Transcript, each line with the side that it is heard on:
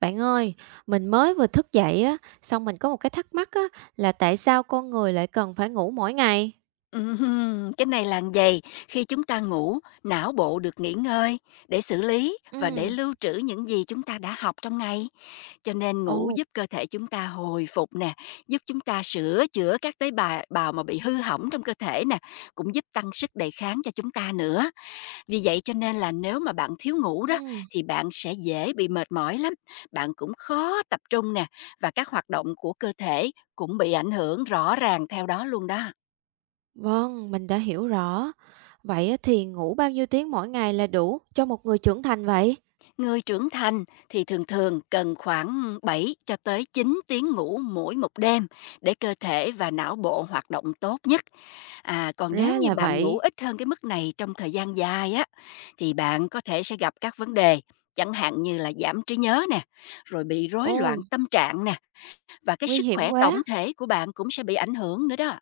right: Bạn ơi, mình mới vừa thức dậy á, xong mình có một cái thắc mắc á, là tại sao con người lại cần phải ngủ mỗi ngày?
left: Cái này là vầy, khi chúng ta ngủ, não bộ được nghỉ ngơi để xử lý và để
right: Ừ.
left: lưu trữ những gì chúng ta đã học trong ngày. Cho nên ngủ
right: Ồ.
left: giúp cơ thể chúng ta hồi phục nè, giúp chúng ta sửa chữa các tế bào bào mà bị hư hỏng trong cơ thể nè, cũng giúp tăng sức đề kháng cho chúng ta nữa. Vì vậy cho nên là nếu mà bạn thiếu ngủ đó
right: Ừ.
left: thì bạn sẽ dễ bị mệt mỏi lắm, bạn cũng khó tập trung nè và các hoạt động của cơ thể cũng bị ảnh hưởng rõ ràng theo đó luôn đó.
right: Vâng, mình đã hiểu rõ. Vậy á, thì ngủ bao nhiêu tiếng mỗi ngày là đủ cho một người trưởng thành vậy?
left: Người trưởng thành thì thường thường cần khoảng 7 cho tới 9 tiếng ngủ mỗi một đêm để cơ thể và não bộ hoạt động tốt nhất. À, còn nếu
right: Ra
left: như
right: là
left: bạn ngủ
right: vậy.
left: ít hơn cái mức này trong thời gian dài á, thì bạn có thể sẽ gặp các vấn đề, chẳng hạn như là giảm trí nhớ nè, rồi bị rối loạn
right: Ồ.
left: tâm trạng nè, và cái
right: Nguy
left: sức
right: hiểm
left: khỏe tổng
right: quá.
left: thể của bạn cũng sẽ bị ảnh hưởng nữa đó.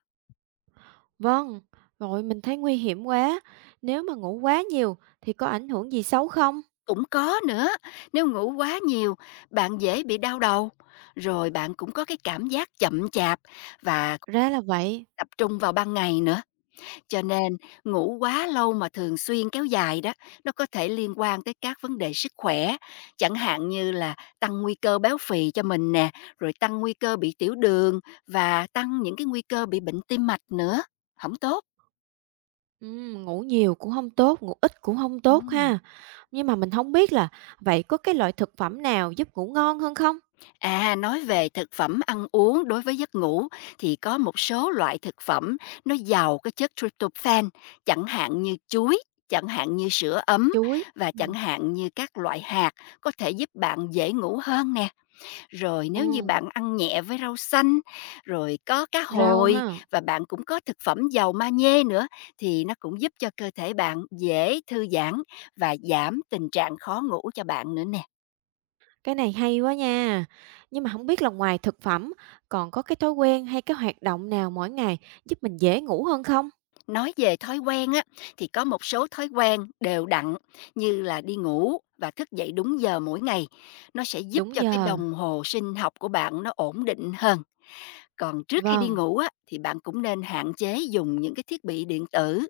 right: Vâng, rồi mình thấy nguy hiểm quá. Nếu mà ngủ quá nhiều thì có ảnh hưởng gì xấu không?
left: Cũng có nữa, nếu ngủ quá nhiều, bạn dễ bị đau đầu, rồi bạn cũng có cái cảm giác chậm chạp và
right: Ra là vậy.
left: tập trung vào ban ngày nữa, cho nên ngủ quá lâu mà thường xuyên kéo dài đó, nó có thể liên quan tới các vấn đề sức khỏe, chẳng hạn như là tăng nguy cơ béo phì cho mình nè, rồi tăng nguy cơ bị tiểu đường và tăng những cái nguy cơ bị bệnh tim mạch nữa, không tốt.
right: Ngủ nhiều cũng không tốt, ngủ ít cũng không tốt
left: Ừm.
right: ha. Nhưng mà mình không biết là vậy có cái loại thực phẩm nào giúp ngủ ngon hơn không?
left: À, nói về thực phẩm ăn uống đối với giấc ngủ thì có một số loại thực phẩm nó giàu cái chất tryptophan, chẳng hạn như chuối, chẳng hạn như sữa ấm
right: Chuối.
left: và chẳng
right: Ừm.
left: hạn như các loại hạt có thể giúp bạn dễ ngủ hơn nè. Rồi
right: Ờ.
left: nếu như bạn ăn nhẹ với rau xanh, rồi có cá
right: Rau
left: hồi
right: ha.
left: và bạn cũng có thực phẩm giàu magie nữa thì nó cũng giúp cho cơ thể bạn dễ thư giãn và giảm tình trạng khó ngủ cho bạn nữa nè.
right: Cái này hay quá nha. Nhưng mà không biết là ngoài thực phẩm còn có cái thói quen hay cái hoạt động nào mỗi ngày giúp mình dễ ngủ hơn không?
left: Nói về thói quen á, thì có một số thói quen đều đặn như là đi ngủ và thức dậy đúng giờ mỗi ngày. Nó sẽ giúp
right: Đúng
left: cho cái
right: giờ.
left: đồng hồ sinh học của bạn nó ổn định hơn. Còn trước khi đi
right: Vâng.
left: ngủ á, thì bạn cũng nên hạn chế dùng những cái thiết bị điện tử.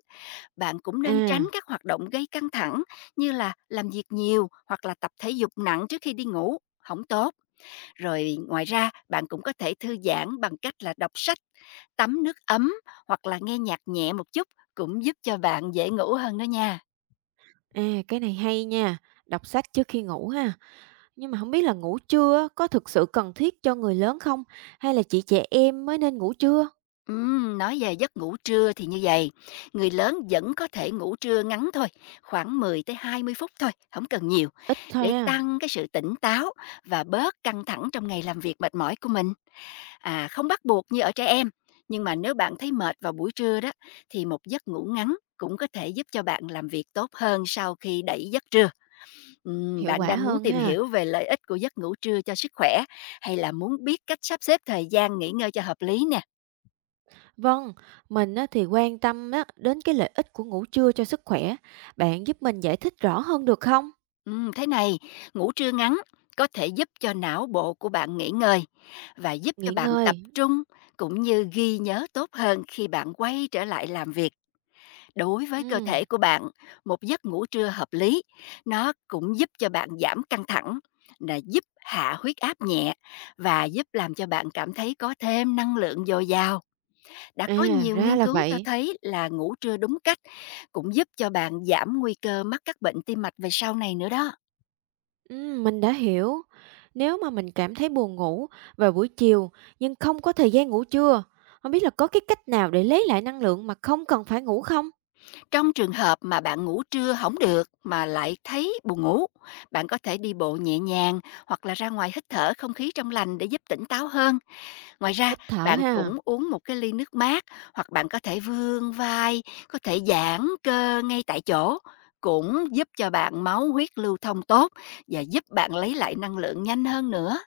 left: Bạn cũng nên tránh
right: À.
left: các hoạt động gây căng thẳng như là làm việc nhiều hoặc là tập thể dục nặng trước khi đi ngủ. Không tốt. Rồi ngoài ra, bạn cũng có thể thư giãn bằng cách là đọc sách, tắm nước ấm hoặc là nghe nhạc nhẹ một chút cũng giúp cho bạn dễ ngủ hơn đó nha.
right: À, cái này hay nha, đọc sách trước khi ngủ ha. Nhưng mà không biết là ngủ trưa á có thực sự cần thiết cho người lớn không? Hay là chỉ trẻ em mới nên ngủ trưa?
left: Nói về giấc ngủ trưa thì như vậy, người lớn vẫn có thể ngủ trưa ngắn thôi, khoảng 10 tới 20 phút thôi, không cần nhiều,
right: Ít thôi
left: để
right: ha.
left: tăng cái sự tỉnh táo và bớt căng thẳng trong ngày làm việc mệt mỏi của mình. À, không bắt buộc như ở trẻ em, nhưng mà nếu bạn thấy mệt vào buổi trưa đó, thì một giấc ngủ ngắn cũng có thể giúp cho bạn làm việc tốt hơn sau khi đẩy giấc trưa.
right: Hiệu
left: Bạn
right: quả
left: đang muốn
right: hơn
left: tìm
right: ha.
left: hiểu về lợi ích của giấc ngủ trưa cho sức khỏe hay là muốn biết cách sắp xếp thời gian nghỉ ngơi cho hợp lý nè?
right: Vâng, mình á, thì quan tâm á, đến cái lợi ích của ngủ trưa cho sức khỏe. Bạn giúp mình giải thích rõ hơn được không?
left: Thế này, ngủ trưa ngắn có thể giúp cho não bộ của bạn nghỉ ngơi và giúp cho
right: Nghỉ
left: bạn tập
right: ngơi.
left: trung cũng như ghi nhớ tốt hơn khi bạn quay trở lại làm việc. Đối với cơ thể
right: Ừm.
left: của bạn, một giấc ngủ trưa hợp lý, nó cũng giúp cho bạn giảm căng thẳng, là giúp hạ huyết áp nhẹ và giúp làm cho bạn cảm thấy có thêm năng lượng dồi dào. Đã có
right: À,
left: nhiều
right: ra
left: nghiên
right: là
left: cứu cho
right: vậy.
left: thấy là ngủ trưa đúng cách cũng giúp cho bạn giảm nguy cơ mắc các bệnh tim mạch về sau này nữa đó.
right: Mình đã hiểu. Nếu mà mình cảm thấy buồn ngủ vào buổi chiều nhưng không có thời gian ngủ trưa, không biết là có cái cách nào để lấy lại năng lượng mà không cần phải ngủ không?
left: Trong trường hợp mà bạn ngủ trưa hỏng được mà lại thấy buồn ngủ, bạn có thể đi bộ nhẹ nhàng hoặc là ra ngoài hít thở không khí trong lành để giúp tỉnh táo hơn. Ngoài ra,
right: Hít thở
left: bạn
right: ha.
left: cũng uống một cái ly nước mát hoặc bạn có thể vươn vai, có thể giãn cơ ngay tại chỗ cũng giúp cho bạn máu huyết lưu thông tốt và giúp bạn lấy lại năng lượng nhanh hơn nữa.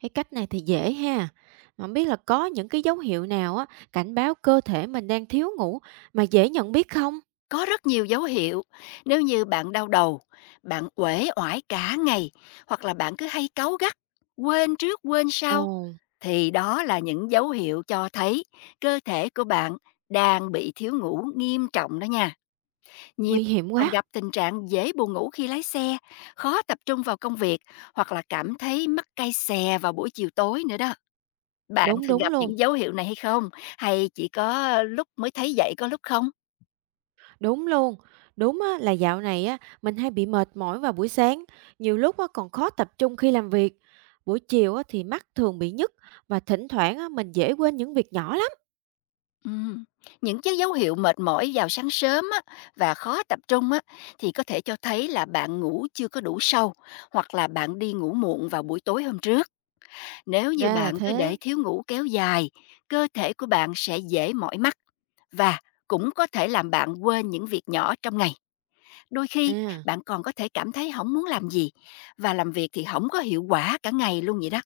right: Cái cách này thì dễ ha. Mà không biết là có những cái dấu hiệu nào á, cảnh báo cơ thể mình đang thiếu ngủ mà dễ nhận biết không?
left: Có rất nhiều dấu hiệu, nếu như bạn đau đầu, bạn uể oải cả ngày hoặc là bạn cứ hay cáu gắt, quên trước quên sau,
right: Ồ.
left: thì đó là những dấu hiệu cho thấy cơ thể của bạn đang bị thiếu ngủ nghiêm trọng đó nha. Nhiều người
right: Nguy hiểm
left: còn
right: quá!
left: gặp tình trạng dễ buồn ngủ khi lái xe, khó tập trung vào công việc hoặc là cảm thấy mắt cay xè vào buổi chiều tối nữa đó. Bạn
right: Đúng,
left: thường
right: đúng
left: gặp
right: luôn,
left: những dấu hiệu này hay không? Hay chỉ có lúc mới thấy vậy, có lúc không?
right: đúng luôn. Đúng á, là dạo này á, mình hay bị mệt mỏi vào buổi sáng, nhiều lúc á, còn khó tập trung khi làm việc. Buổi chiều á, thì mắt thường bị nhức và thỉnh thoảng á, mình dễ quên những việc nhỏ lắm.
left: Ừm, những cái dấu hiệu mệt mỏi vào sáng sớm á, và khó tập trung á, thì có thể cho thấy là bạn ngủ chưa có đủ sâu hoặc là bạn đi ngủ muộn vào buổi tối hôm trước. Nếu như
right: Ra là
left: bạn cứ để
right: thế.
left: thiếu ngủ kéo dài, cơ thể của bạn sẽ dễ mỏi mắt và cũng có thể làm bạn quên những việc nhỏ trong ngày. Đôi khi
right: À,
left: bạn còn có thể cảm thấy không muốn làm gì và làm việc thì không có hiệu quả cả ngày luôn vậy đó.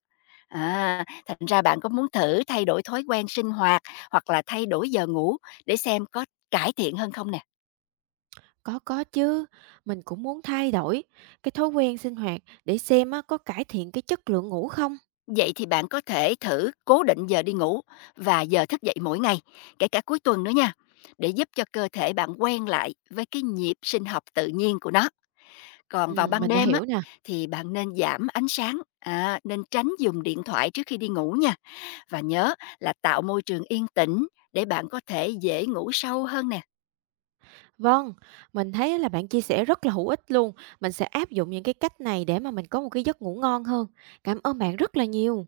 left: À, thành ra bạn có muốn thử thay đổi thói quen sinh hoạt hoặc là thay đổi giờ ngủ để xem có cải thiện hơn không nè?
right: có chứ, mình cũng muốn thay đổi cái thói quen sinh hoạt để xem á, có cải thiện cái chất lượng ngủ không?
left: Vậy thì bạn có thể thử cố định giờ đi ngủ và giờ thức dậy mỗi ngày, kể cả cuối tuần nữa nha, để giúp cho cơ thể bạn quen lại với cái nhịp sinh học tự nhiên của nó. Còn vào ban
right: Mình đã
left: đêm á,
right: hiểu nè.
left: thì bạn nên giảm ánh sáng, à, nên tránh dùng điện thoại trước khi đi ngủ nha và nhớ là tạo môi trường yên tĩnh để bạn có thể dễ ngủ sâu hơn nè.
right: Vâng, mình thấy là bạn chia sẻ rất là hữu ích luôn. Mình sẽ áp dụng những cái cách này để mà mình có một cái giấc ngủ ngon hơn. Cảm ơn bạn rất là nhiều.